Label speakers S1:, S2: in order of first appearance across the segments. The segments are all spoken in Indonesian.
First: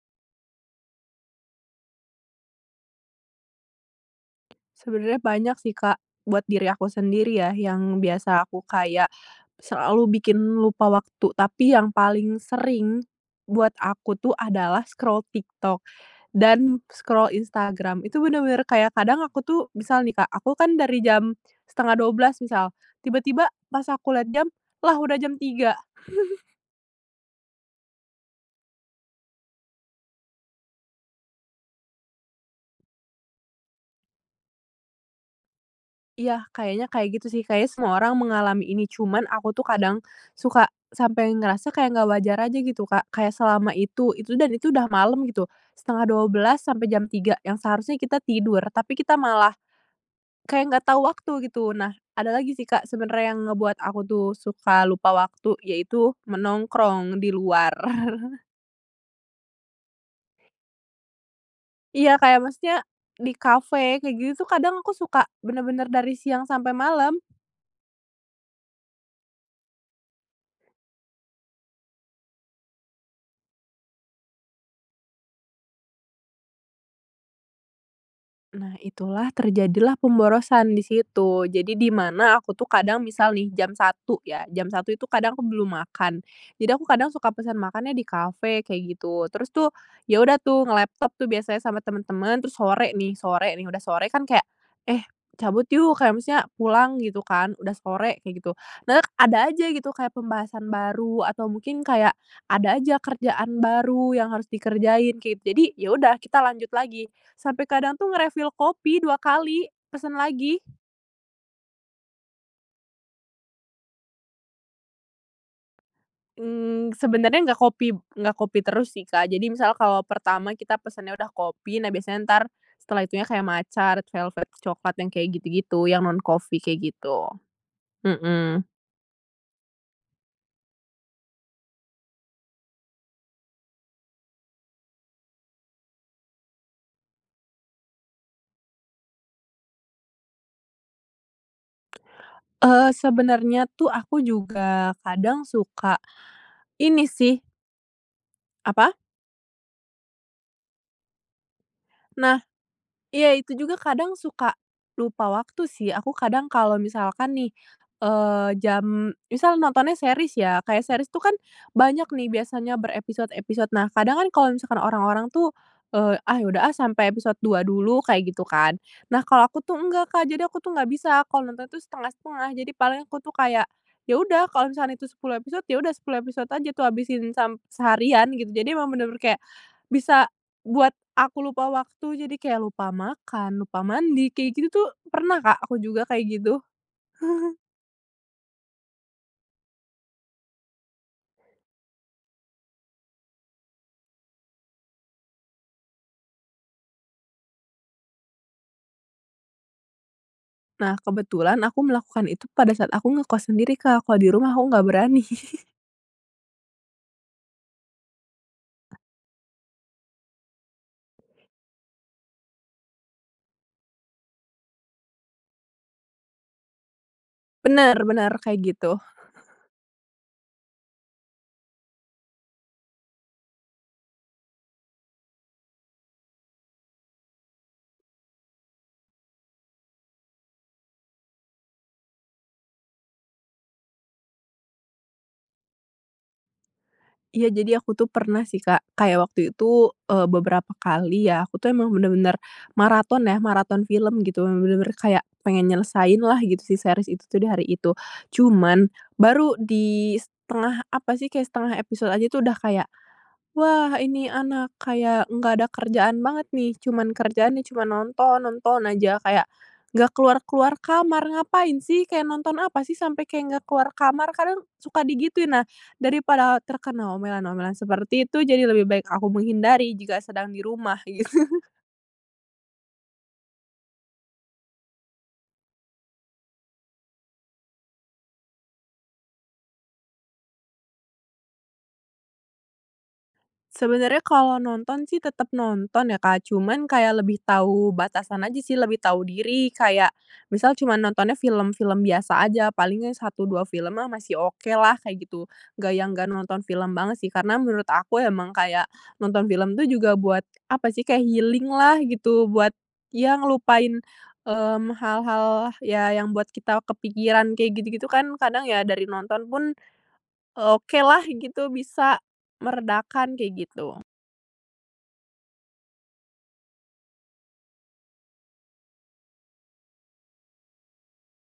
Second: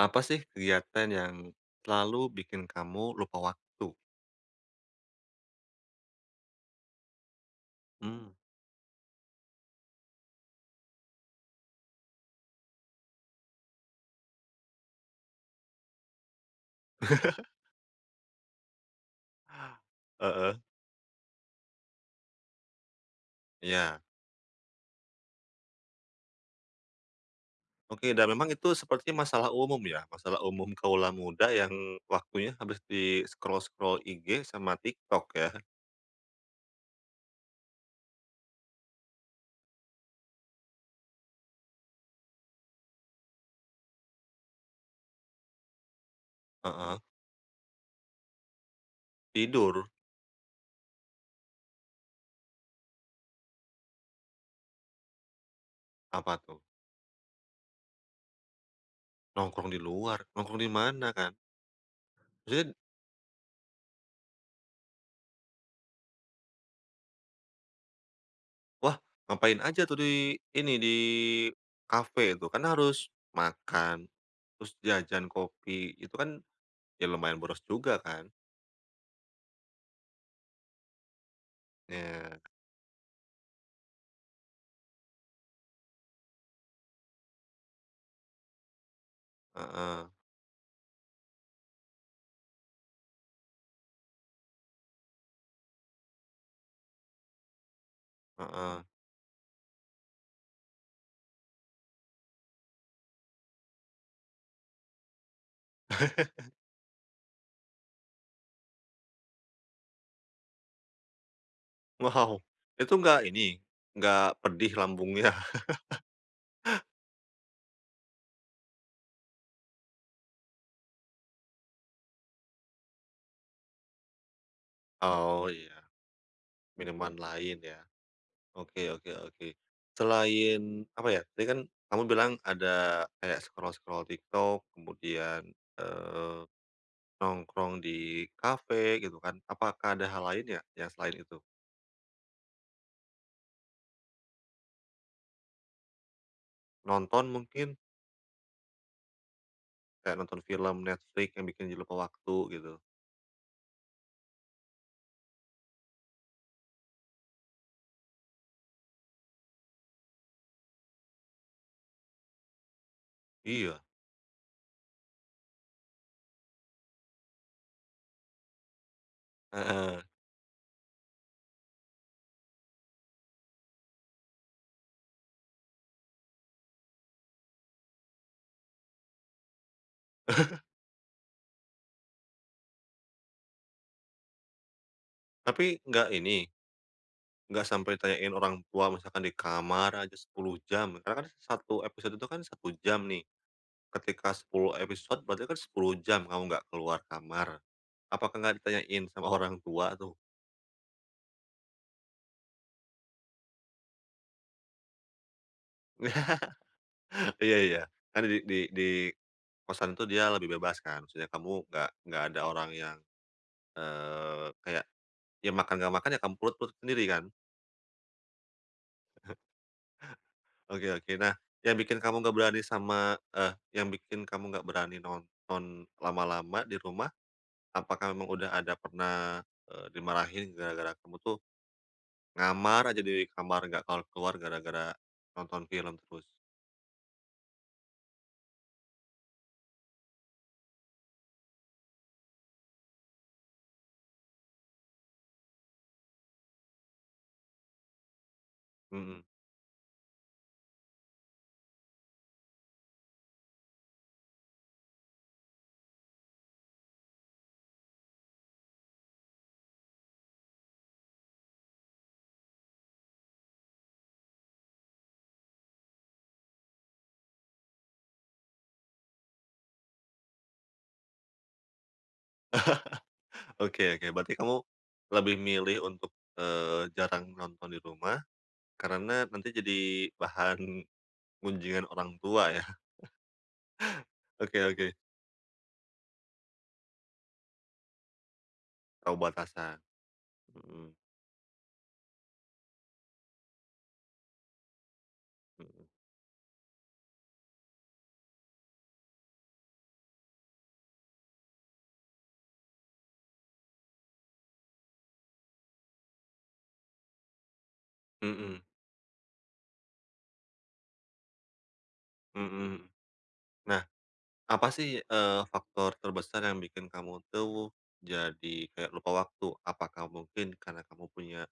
S1: Apa sih, kegiatan yang, selalu bikin kamu lupa waktu?
S2: Sebenarnya banyak sih, Kak. Buat diri aku sendiri, ya, yang
S1: Mmm.
S2: biasa aku kayak, selalu bikin lupa waktu, tapi yang paling sering, buat aku tuh adalah scroll TikTok, dan scroll Instagram. Itu bener-bener kayak, kadang aku tuh misal nih, Kak. Aku
S1: Heeh.
S2: kan dari jam 11.30, misal. Tiba-tiba, pas
S1: Iya.
S2: aku liat jam, "Lah, udah jam 3.00.".
S1: Oke, dan memang itu seperti masalah umum, ya? Masalah umum kawula muda, yang, waktunya habis di scroll-scroll IG sama TikTok, ya?
S2: Iya, kayaknya kayak gitu, sih. Kayaknya semua orang mengalami ini. Cuman, aku tuh kadang, suka sampai ngerasa kayak nggak wajar aja, gitu, Kak. Kayak selama itu itu dan itu udah malem, gitu. 11.30 sampe
S1: Heeh.
S2: jam 3, yang seharusnya kita tidur. Tapi kita malah,
S1: Tidur?
S2: kayak nggak tahu waktu, gitu. Nah, ada lagi sih, Kak, sebenernya yang ngebuat aku tuh, suka lupa waktu. Yaitu,
S1: Apa, tuh?
S2: menongkrong di luar.
S1: Nongkrong di luar? Nongkrong di mana, Kak?
S2: Iya, kayak
S1: Maksudnya d
S2: maksudnya, di kafe, kayak gitu tuh, kadang, aku suka benar-benar dari siang sampai malam.
S1: Wah, ngapain aja tuh, di ini, di kafe, tuh? Kan harus makan, terus jajan, kopi. Itu kan, ya lumayan boros juga, kan?
S2: Nah, itulah, terjadilah pemborosan di situ. Jadi, di mana,
S1: Iya.
S2: aku tuh kadang, misal nih, jam 1.00 ya, jam 1.00 itu kadang aku belum makan. Jadi aku kadang suka pesan makannya di kafe, kayak gitu. Terus tuh,
S1: Heeh.
S2: ya udah tuh, ngelaptop tuh, biasanya sama teman-teman, terus sore nih. Sore nih, udah sore, kan kayak, "Eh, cabut yuk!" kayak maksudnya, "Pulang," gitu, kan, "udah sore," kayak gitu.
S1: Heeh.
S2: Nah et ada aja, gitu, kayak pembahasan baru, atau mungkin kayak, ada aja kerjaan baru yang harus dikerjain, kayak gitu. Jadi, ya udah, kita lanjut lagi. Sampe kadang tuh nge-refill kopi 2 kali, pesen lagi.
S1: Wow! Itu nggak, ini? Nggak pedih, lambungnya?
S2: Mmm, sebenernya nggak kopi nggak kopi terus sih, Kak. Jadi misal, kalau pertama kita pesennya udah kopi, nah biasanya, entar, setelah itunya kaya matcha, red velvet cokelat yang kaya
S1: Oh, iya.
S2: gitu-gitu, yang non-coffee kaya
S1: Minuman
S2: gitu.
S1: lain, ya?
S2: Mhm.
S1: Oke oke oke. Selain, apa ya, tadi kan, kamu bilang ada, kayak scroll-scroll TikTok, kemudian, eee, nongkrong di kafe, gitu kan. Apakah ada hal lainnya, yang selain itu?
S2: Eee, sebenernya tuh, aku juga, kadang suka ini,
S1: Nonton,
S2: sih.
S1: mungkin?
S2: Apa?
S1: Kayak nonton film Netflix, yang bikin jadi lupa
S2: Nah,
S1: waktu, gitu.
S2: iya. Itu juga kadang suka lupa waktu, sih. Aku kadang, kalo misalkan nih, eee, jam misal nontonnya series, ya. Kayak series tuh kan, banyak nih, biasanya berepisod-episod.
S1: Iya.
S2: Nah, kadang kan, kalo misalkan orang-orang tuh, eee, "Ah, ya udah ah, sampe episod 2 dulu," kayak gitu, kan? Nah, kalo aku tuh
S1: Heeh.
S2: enggak, Kak. Jadi aku tuh nggak bisa, kalo nonton itu setengah-setengah. Jadi paling aku tuh, kayak, ya udah kalo misalkan itu 10 episod, ya udah 10 episod aja tuh, habisin, sam seharian, gitu. Jadi, emang bener-bener kayak, bisa buat aku lupa waktu, jadi kayak lupa makan, lupa mandi, kayak gitu tuh, pernah, Kak, aku
S1: Tapi,
S2: juga,
S1: nggak
S2: kayak
S1: ini,
S2: gitu.
S1: nggak sampai ditanyain orang tua, misalkan di kamar aja, 10 jam, ya. Karena kan, 1 episod itu kan, 1 jam, nih. Ketika 10 episod, berarti kan, 10 jam, kamu nggak keluar kamar. Apakah nggak ditanyain, sama orang tua, tuh?
S2: Nah, kebetulan, aku melakukan itu pada saat aku ngekos sendiri, Kak. Kalau di rumah, aku nggak berani.
S1: Iya iya. Karena di di di kosan tuh, dia itu lebih bebas, kan? Maksudnya, kamu nggak nggak ada orang yang, eee, kayak, ya makan nggak makan, ya kam perut perut sendiri, kan?
S2: Bener bener, kayak gitu.
S1: Oke oke. Nah, yang bikin kamu nggak berani sama eh, yang bikin kamu nggak berani nonton lama-lama, di rumah, apakah memang udah ada pernah, eee, dimarahin gara-gara kamu tuh, ngamar aja, di di kamar, nggak keluar-keluar gara-gara nonton film terus?
S2: Iya, jadi aku tuh, pernah sih, Kak. Kayak waktu itu, eee, beberapa kali ya, aku tuh, emang bener-bener maraton ya, maraton film, gitu. Emang bener-bener kayak pengen nyelesainlah gitu si series itu tuh di hari itu. Cuman,
S1: Mhm.
S2: baru di, 1/2 apa sih, kayak 1/2 episod aja tuh, udah kayak, "Wah, ini anak, kayak enggak ada kerjaan banget, nih. Cuman kerjaannya cuma nonton, nonton aja," kayak, "enggak keluar-keluar kamar, ngapain sih?" kayak, "Nonton apa sih, sampai," kayak, "nggak keluar kamar?" Kadang, suka digituin. Nah, daripada terkena omelan-omelan seperti itu, jadi lebih baik aku menghindari, jika sedang di rumah, gitu.
S1: Oke oke. Berarti kamu, lebih milih untuk, eee, jarang nonton di rumah, karena, nanti jadi bahan gunjingan orang tua, ya?
S2: Sebenernya,
S1: Oke
S2: kalo
S1: oke.
S2: nonton sih, tetep nonton ya, Kak. Cuman, kayak lebih tau batasan aja sih, lebih
S1: Tahu
S2: tau diri.
S1: batasan,
S2: Kayak, misal
S1: mhm.
S2: cuma nontonnya film-film biasa aja, paling ya 1, 2 film mah masih okelah, kayak gitu.
S1: Mhm.
S2: Nggak yang nggak nonton film banget, sih. Karena, menurut aku emang kayak, nonton film tuh juga buat, apa sih, kayak healing-lah, gitu. Buat, ya ngelupain, mmm, hal-hal, ya, yang buat kita kepikiran kayak gitu-gitu, kan,
S1: Mhm.
S2: kadang ya dari nonton pun, eee, okelah, gitu. Bisa
S1: Mhm mhm.
S2: meredakan, kayak
S1: Nah,
S2: gitu.
S1: apa sih, eee, faktor terbesar yang bikin kamu tuh, jadi kayak lupa waktu? Apakah mungkin, karena kamu punya,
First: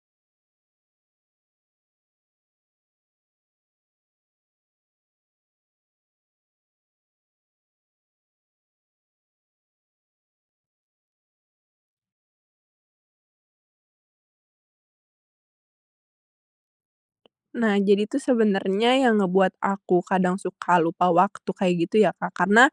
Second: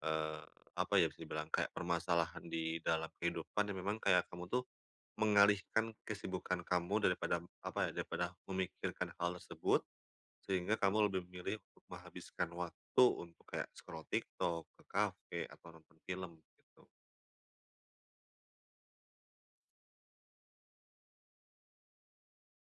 S1: eee, apa ya, bisa dibilang, kayak permasalahan di dalam kehidupan, yang memang kayak, kamu tuh, mengalihkan kesibukan kamu daripada m apa ya, daripada memikiran hal tersebut, sehingga kamu lebih memilih, menghabiskan waktu untuk, kayak scroll TikTok, ke kafe, atau nonton film, gitu.
S2: Nah, jadi tuh, sebenernya yang ngebuat aku kadang suka lupa waktu kayak gitu ya, Kak, karena,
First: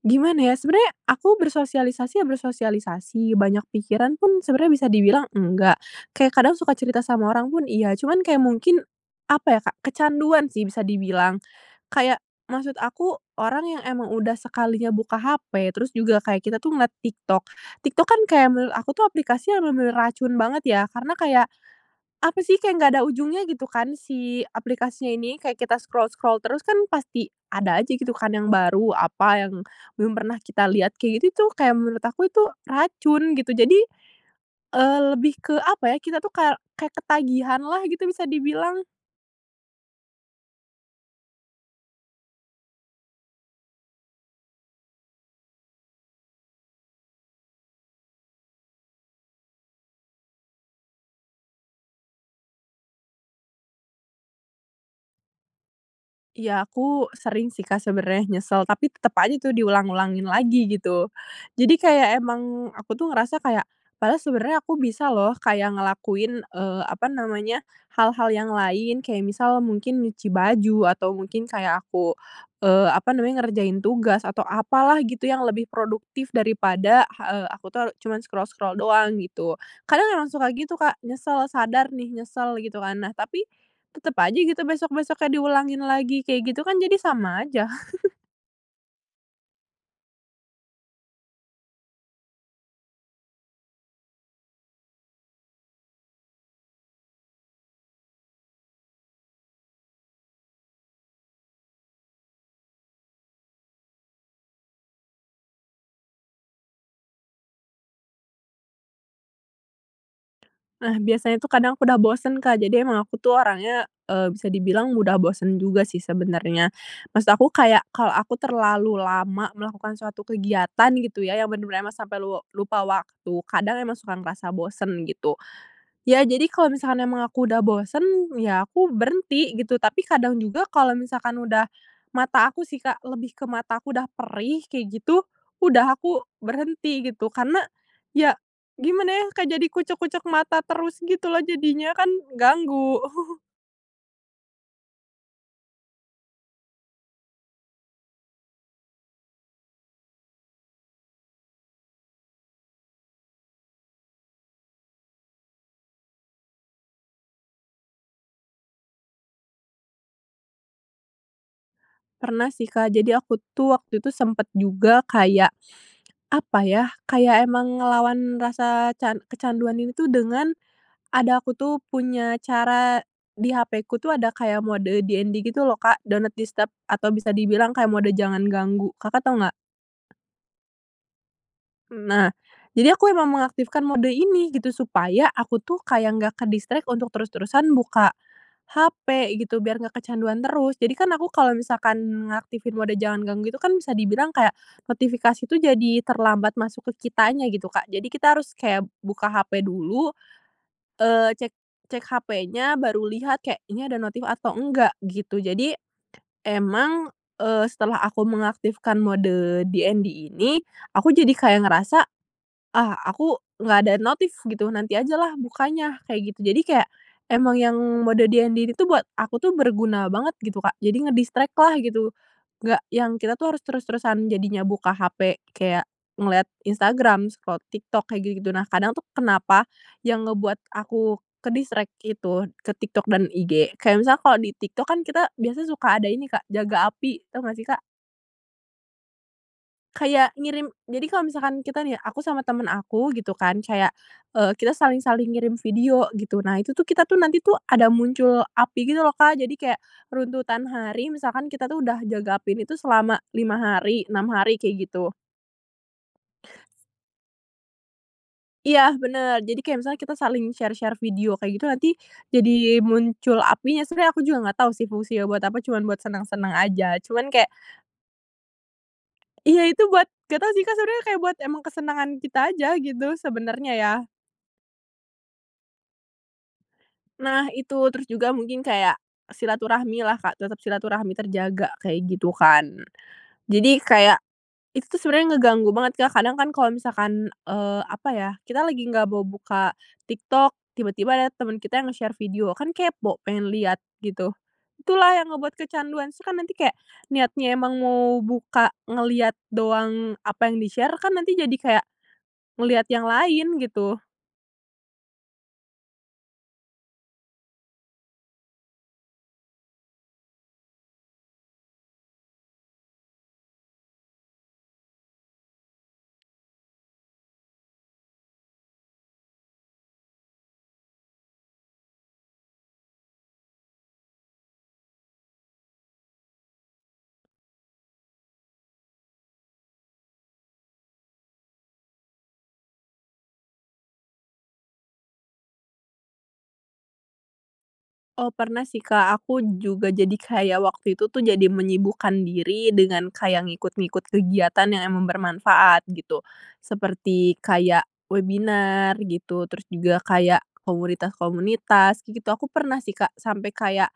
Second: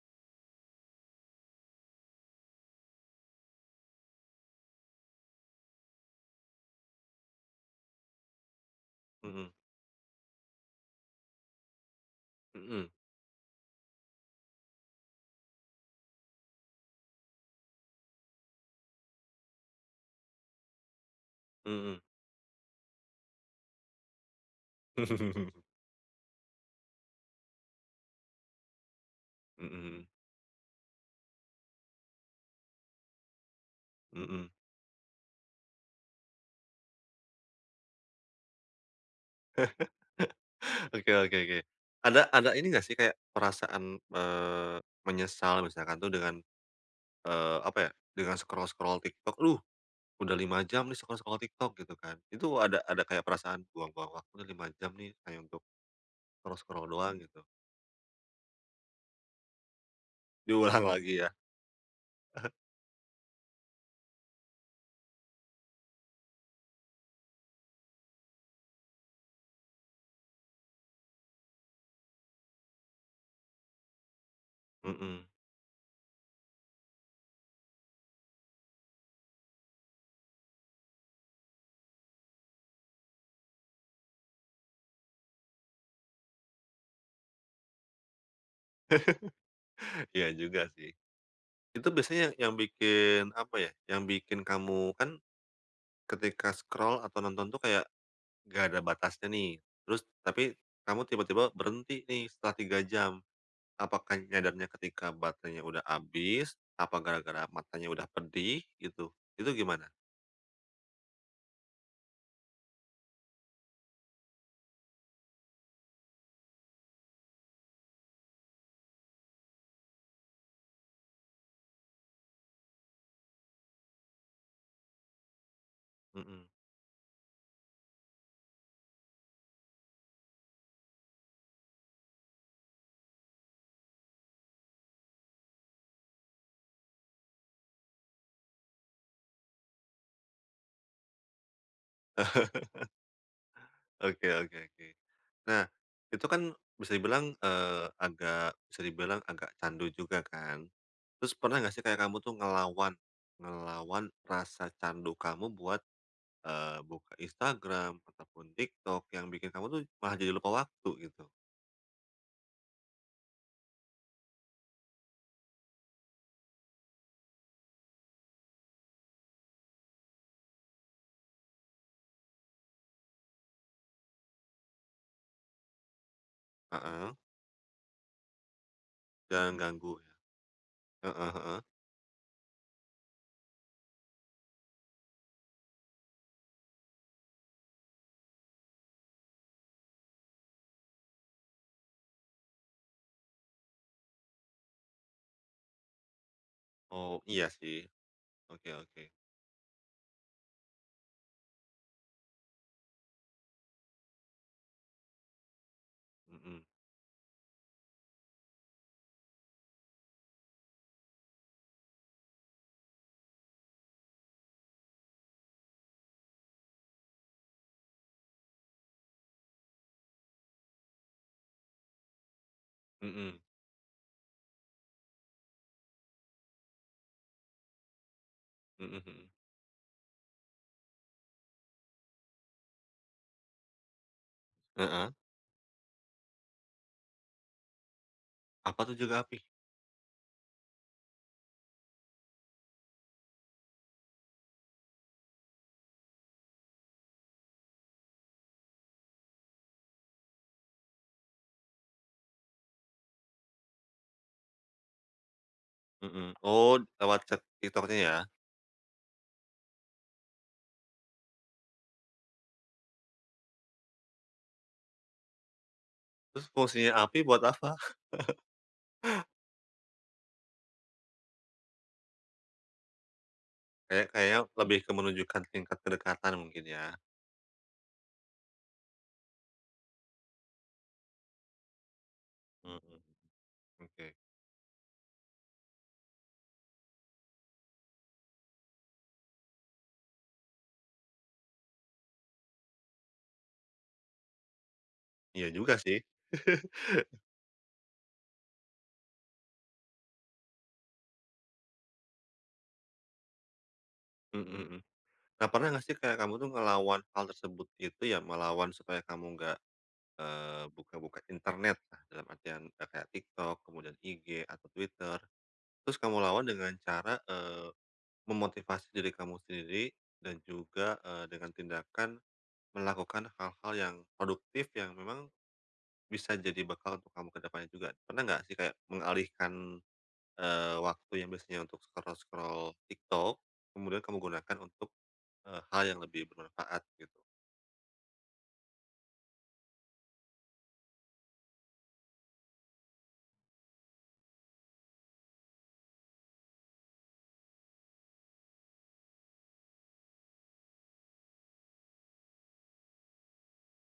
S2: gimana ya. Sebenernya, aku bersosialisasi ya bersosialisasi. Banyak pikiran pun, sebenarnya bisa dibilang enggak. Kayak, kadang suka cerita sama orang pun, iya. Cuman kayak mungkin,
S1: Mhm.
S2: apa ya, Kak, kecanduan sih, bisa dibilang. Kayak, maksud
S1: Mhm.
S2: aku, orang yang emang udah sekalinya buka hape, terus juga, kayak kita tuh, ngeliat TikTok. TikTok kan, kayak menurut aku tuh, aplikasi yang bener-bener racun banget, ya. Karena kayak,
S1: Mhm.
S2: apa sih, kayak nggak ada ujungnya, gitu kan, si aplikasinya ini. Kayak kita scroll-scroll terus, kan, pasti ada aja gitu, kan, yang baru, apa, yang
S1: Mhm mhm.
S2: belum pernah kita lihat. Kayak gitu tuh, kayak menurut aku itu racun, gitu. Jadi,
S1: Mhm.
S2: eee, lebih ke, apa ya, kita tuh ka kayak ketagihan lah, gitu, bisa dibilang.
S1: Oke oke oke. Ada ada ini nggak sih, kayak perasaan m eee, menyesal, misalkan tuh, dengan, eee, apa ya, dengan scroll-scroll TikTok, "Aduh! Udah 5 jam nih, scroll-scroll TikTok," gitu, kan. Itu, ada ada kayak perasaan, "Buang-buang waktu nih, 5 jam nih, hanya untuk
S2: Ya,
S1: scroll-scroll
S2: aku,
S1: doang," gitu.
S2: sering sih, Kak, sebenernya nyesel. Tapi, tetep aja itu diulang-ulangin lagi,
S1: Diulang
S2: gitu.
S1: lagi, ya?
S2: Jadi kayak emang, aku tuh ngerasa kayak, padahal sebenernya aku bisa loh, kayak ngelakuin, eee, apa namanya, hal-hal yang lain, kayak misal mungkin nyuci baju, atau mungkin kayak aku, eee, apa namanya, ngerjain tugas atau apalah,
S1: Mhm.
S2: gitu, yang lebih produktif. Daripada, ha eee, aku tuh a cuman scroll-scroll doang, gitu. Kadang emang suka gitu, Kak, nyesel. Sadar nih, nyesel, gitu kan. Nah, tapi, tetep aja, gitu, besok-besoknya diulangin lagi, kayak gitu. Kan, jadi sama aja.
S1: Iya juga, sih. Itu biasanya yang yang bikin, apa ya. Yang bikin kamu kan, ketika scroll atau nonton tuh kayak, nggak ada batasnya, nih. Terus, tapi, kamu tiba-tiba berhenti nih, setelah 3 jam. Apakah nyadarnya ketika baterenya udah abis, apa gara-gara matanya udah pedih, gitu? Itu gimana?
S2: Nah, biasanya tuh, kadang aku udah bosen, Kak. Jadi emang aku tuh, orangnya, eee, bisa dibilang mudah bosen juga sih, sebenernya. Maksud aku, kayak, kalau aku terlalu lama melakukan suatu kegiatan, gitu ya, yang bener-bener emang sampai lua lupa waktu, kadang emang suka ngerasa bosen, gitu. Ya,
S1: Mhm.
S2: jadi, kalau misalkan emang aku udah bosen, ya aku berhenti, gitu. Tapi kadang juga, kalau misalkan udah mata aku sih, Kak. Lebih ke mata aku udah perih, kayak gitu, udah. Aku berhenti, gitu. Karena ya, gimana ya, Kak, jadi kucek-kucek mata terus gitu loh, jadinya. Kan, ganggu.
S1: Oke oke oke. Nah, itu kan, bisa dibilang, eee, agak bisa dibilang, agak candu juga, kan? Terus, pernah nggak sih, kayak kamu tuh, ngelawan ngelawan rasa candu kamu buat, eee, buka Instagram, ataupun TikTok, yang bikin kamu tuh, malah jadi lupa waktu, gitu?
S2: Pernah sih, Kak. Jadi, aku tuh, waktu itu sempet juga kayak, apa ya, kayak emang ngelawan rasa can kecanduan ini tuh, dengan ada, aku tuh, punya cara di hapeku tuh, ada kayak mode DND gitu loh, Kak, do not disturb, atau
S1: Heeh.
S2: bisa dibilang kayak mode jangan ganggu. Kakak tahu,
S1: Jangan
S2: nggak?
S1: ganggu, ya. Heeh heeh.
S2: Nah, jadi aku emang mengaktifkan mode ini, gitu. Supaya, aku tuh, kayak nggak ke-distract, untuk terus-terusan buka hape, gitu, biar nggak kecanduan terus. Jadi kan, aku, kalau misalkan mengaktifin mode jangan ganggu itu, kan, bisa dibilang kayak, notifikasi tuh jadi, terlambat masuk ke
S1: Oh, iya
S2: kitanya, gitu,
S1: sih.
S2: Kak. Jadi kita harus
S1: Oke
S2: kayak,
S1: oke.
S2: buka hape dulu, eee, cek cek hapenya, baru lihat, kayak, "Ini ada notif atau enggak," gitu. Jadi,
S1: Mhm.
S2: emang, eee, setelah aku mengaktifkan mode DND ini, aku jadi kayak ngerasa, "Ah, aku nggak ada notif," gitu, "nanti ajalah, bukanya," kayak gitu. Jadi kayak, emang yang mode DND ini tuh, buat aku tuh, berguna banget, gitu, Kak. Jadi nge-distract lah, gitu. Nggak yang, kita
S1: Mhm.
S2: tuh harus terus-terusan, jadinya, buka hape, kayak ngeliat Instagram, scroll TikTok, kayak gitu-gitu. Nah, kadang
S1: Mhm
S2: tuh,
S1: mhm.
S2: kenapa, yang ngebuat aku ke-distract, itu, ke TikTok dan IG, kayak misalnya, kalau di TikTok, kan,
S1: Heeh.
S2: kita biasanya suka ada ini, Kak, "jaga api," tau nggak sih, Kak?
S1: Apa tuh jaga api?
S2: Kayak ngirim jadi kalau misalkan kita nih, aku sama teman aku gitu kan, kayak, eee, kita saling-saling ngirim video gitu, nah itu tuh, kita tuh, nanti tuh ada muncul api gitu loh, Kak. Jadi kayak runtutan hari, misalkan kita tuh udah jaga api ini itu selama 5 hari, 6 hari, kayak gitu.
S1: Mhm, oh lewat chat TikTok-nya ya.
S2: Iya benar, jadi kayak misalnya kita saling share-share video kayak gitu, nanti jadi muncul apinya. Sebenarnya aku juga nggak tau sih fungsinya buat apa, cuma buat
S1: Terus
S2: senang-senang
S1: fungsinya
S2: aja.
S1: api
S2: Cuma
S1: buat
S2: kayak
S1: apa?
S2: Iya itu buat nggak tau sih, Kak sebenarnya, kayak buat emang kesenangan kita aja gitu sebenarnya ya.
S1: Kayak kayaknya lebih ke menunjukkan tingkat kedekatan mungkin ya?
S2: Nah itu, terus juga mungkin kayak silaturahmi lah, Kak, tetap silaturahmi terjaga kayak gitu kan.
S1: Mhm,
S2: Jadi
S1: oke.
S2: kayak itu tuh sebenarnya ngeganggu banget, Kak. Kadang kan kalau misalkan, eee, apa ya, kita lagi nggak bau buka TikTok, tiba-tiba ada teman kita yang nge-share video, kan kepo pengen liat gitu. Itulah yang
S1: Iya
S2: ngebuat
S1: juga sih.
S2: kecanduan. Terus kan nanti kayak niatnya emang mau buka, ngeliat doang apa yang di-share, kan, nanti jadi kayak ngeliat yang lain gitu.
S1: Mhm mhm. Kak pernah nggak sih kayak kamu tuh ngelawan hal tersebut itu ya, melawan supaya kamu enggak, eee, buka-buka internet, dalam artian kayak TikTok, kemudian IG, atau Twitter. Terus kamu lawan dengan cara, eee, memotivasi diri kamu sendiri dan juga, eee, dengan tindakan melakukan hal-hal yang produktif yang memang bisa jadi bekal untuk kamu ke depannya juga? Pernah nggak sih kayak mengalihkan, eee, waktu yang biasanya untuk scroll-scroll TikTok, kemudian kamu gunakan untuk, eee, hal yang lebih bermanfaat gitu?
S2: Oh pernah sih, Kak. Aku juga jadi kayak waktu itu tuh jadi menyibukkan diri dengan kayak ngikut-ngikut kegiatan yang emang bermanfaat gitu, seperti kayak webinar gitu, terus juga kayak komunitas-komunitas gitu. Aku pernah sih, Kak, sampai kayak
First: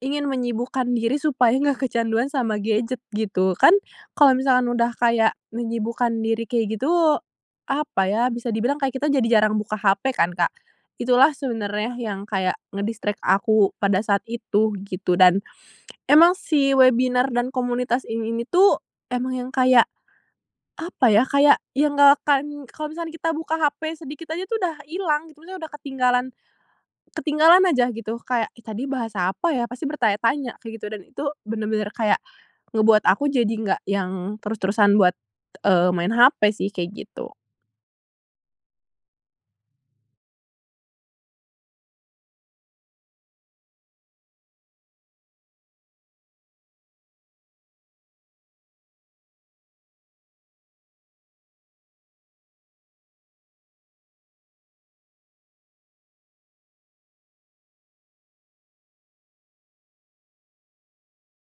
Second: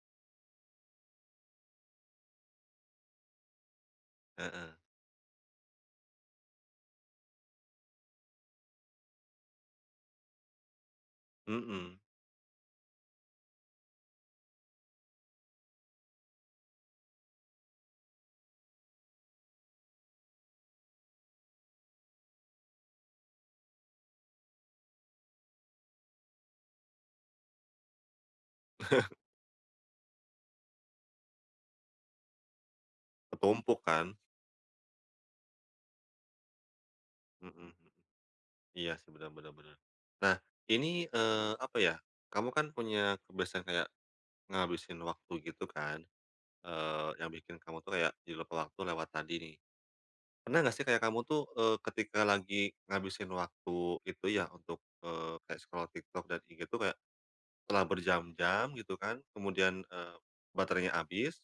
S2: ingin menyibukkan diri supaya nggak kecanduan sama gadget gitu. Kan, kalau misalkan
S1: Heeh.
S2: udah kayak menyibukkan diri kayak gitu, apa ya, bisa dibilang kayak kita jadi jarang buka HP kan, Kak. Itulah sebenarnya
S1: Mhm.
S2: yang kayak nge-distract aku pada saat itu gitu. Dan, emang sih webinar dan komunitas in ini tuh emang yang kayak, apa ya, kayak yang nggak akan kalau misalnya kita buka HP sedikit aja tuh udah hilang gitu. Misalnya udah ketinggalan ketinggalan aja gitu. Kayak, "Ih tadi bahas apa ya?" Pasti bertanya-tanya kayak gitu. Dan itu benar-benar kayak ngebuat aku jadi enggak
S1: Ketumpuk kan?
S2: yang terus-terusan buat, eee, main HP sih, kayak gitu.
S1: Mhm. Iya, sih benar benar benar. Nah ini, eee, apa ya, kamu kan punya kebiasaan kayak ngabisin waktu gitu kan, eee, yang bikin kamu tuh kayak jadi lupa waktu lewat tadi nih. Pernah nggak sih kayak kamu tuh, eee, ketika lagi ngabisin waktu itu ya, untuk, eee, kayak scroll TikTok, dan IG tuh kayak setelah berjam-jam gitu kan, kemudian, eee, baterainya habis,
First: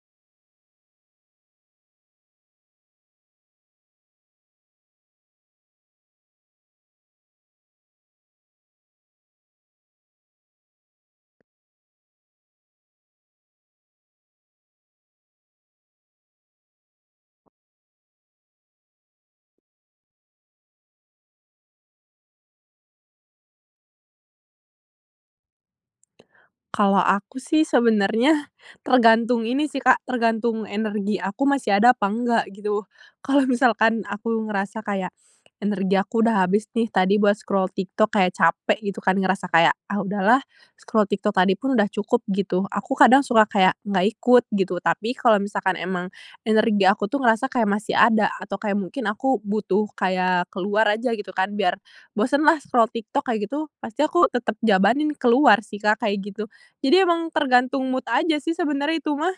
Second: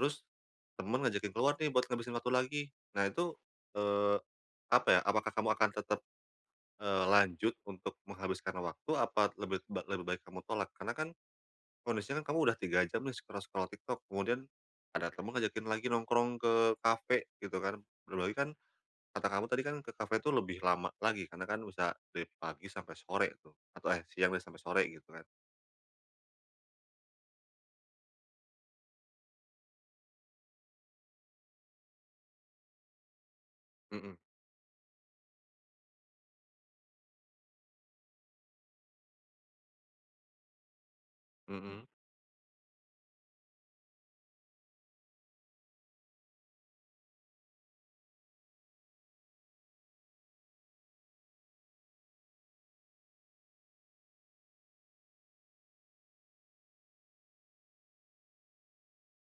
S1: terus teman ngajakin keluar nih buat ngabisin waktu lagi. Nah itu, eee, apa ya, apakah kamu akan tetap, eee, lanjut untuk menghabiskan waktu, apa lebi ba lebih baik kamu tolak? Karena kan kondisinya kamu udah 3 jam nih scroll-scroll TikTok, kemudian ada teman ngajakin lagi nongkrong ke kafe gitu kan. Belum lagi kan kata kamu tadi kan ke kafe tuh lebih lama lagi, karena kan bisa dari pagi sampai sore tuh, atau eh siang deh sampai sore gitu kan.
S2: Kalau aku sih sebenarnya tergantung ini sih, Kak, tergantung energi aku masih ada apa nggak gitu. Kalau misalkan
S1: Mhm.
S2: aku ngerasa kayak energi aku udah habis nih tadi buat scroll TikTok, kayak capek gitu kan, ngerasa kayak, “Ah udahlah, scroll TikTok tadi pun
S1: Mhm.
S2: udah cukup,” gitu. Aku kadang suka kayak nggak ikut gitu. Tapi kalau misalkan emang energi aku tuh ngerasa kayak masih ada, atau kayak mungkin aku butuh kayak keluar aja gitu kan biar bosenlah, scroll TikTok, kayak gitu, pasti aku tetap jabanin keluar sih, Kak, kayak gitu. Jadi emang tergantung mood aja sih sebenarnya itu mah.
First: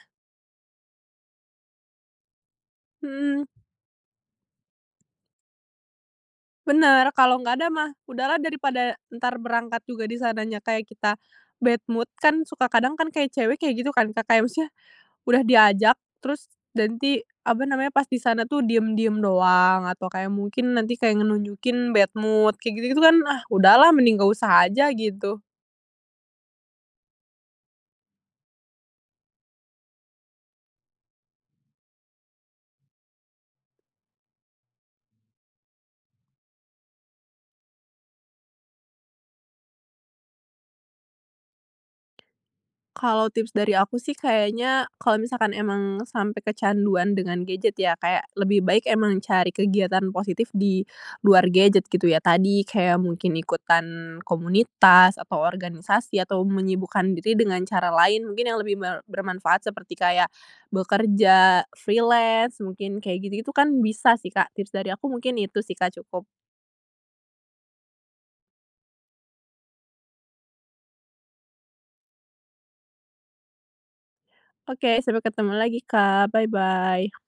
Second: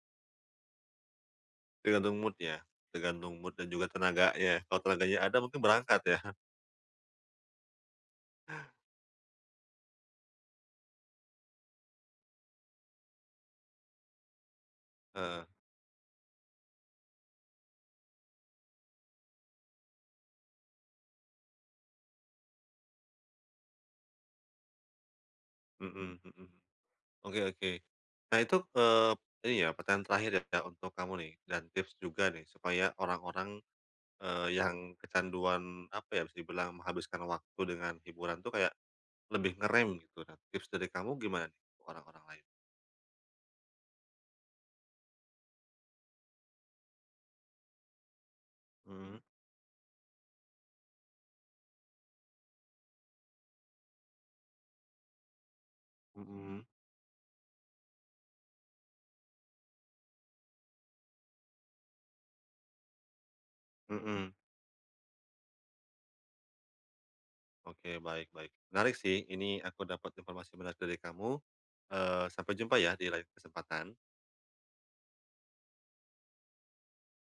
S1: Tergantung mood ya, tergantung
S2: Mhm.
S1: mood dan juga tenaganya. Ya kalau tenaganya ada, mungkin berangkat ya.
S2: Bener, kalau nggak ada mah udahlah. Daripada entar berangkat juga di sananya kayak kita bad mood kan, suka kadang kan kayak cewek kayak gitu kan, Kak. Kayak maksudnya udah
S1: Heeh.
S2: diajak, terus nanti apa namanya pas di sana tuh diam-diam doang atau kayak mungkin nanti kayak ngenunjukin bad mood kayak gitu-gitu kan. Ah udahlah, mending nggak usah aja gitu.
S1: Mhm mhm. Oke oke. Nah itu, eee, ini ya pertanyaan terakhir ya, Kak, untuk kamu nih, dan tips juga nih supaya orang-orang eee yang kecanduan apa ya, bisa dibilang menghabiskan waktu dengan hiburan tuh kayak lebih ngerem gitu. Nah tips dari kamu gimana, orang-orang lain?
S2: Kalau tips dari aku sih, kayaknya kalau misalnya emang sampai kecanduan dengan gadget ya, kayak lebih baik
S1: Mhm.
S2: emang cari kegiatan positif di luar gadget gitu ya. Tadi, kayak mungkin ikutan komunitas, atau organisasi, atau
S1: Mhm.
S2: menyibukkan diri dengan cara lain mungkin yang lebih ber bermanfaat, seperti kayak bekerja, freelance mungkin, kayak gitu-gitu kan bisa
S1: Mhm.
S2: sih, Kak. Tips dari aku mungkin itu sih, Kak, cukup.
S1: Oke, baik-baik. Menarik sih ini, aku dapat informasi menarik dari kamu. Eee, sampai jumpa ya di lain kesempatan.
S2: Oke, sampai ketemu lagi, Kak. Bye-bye.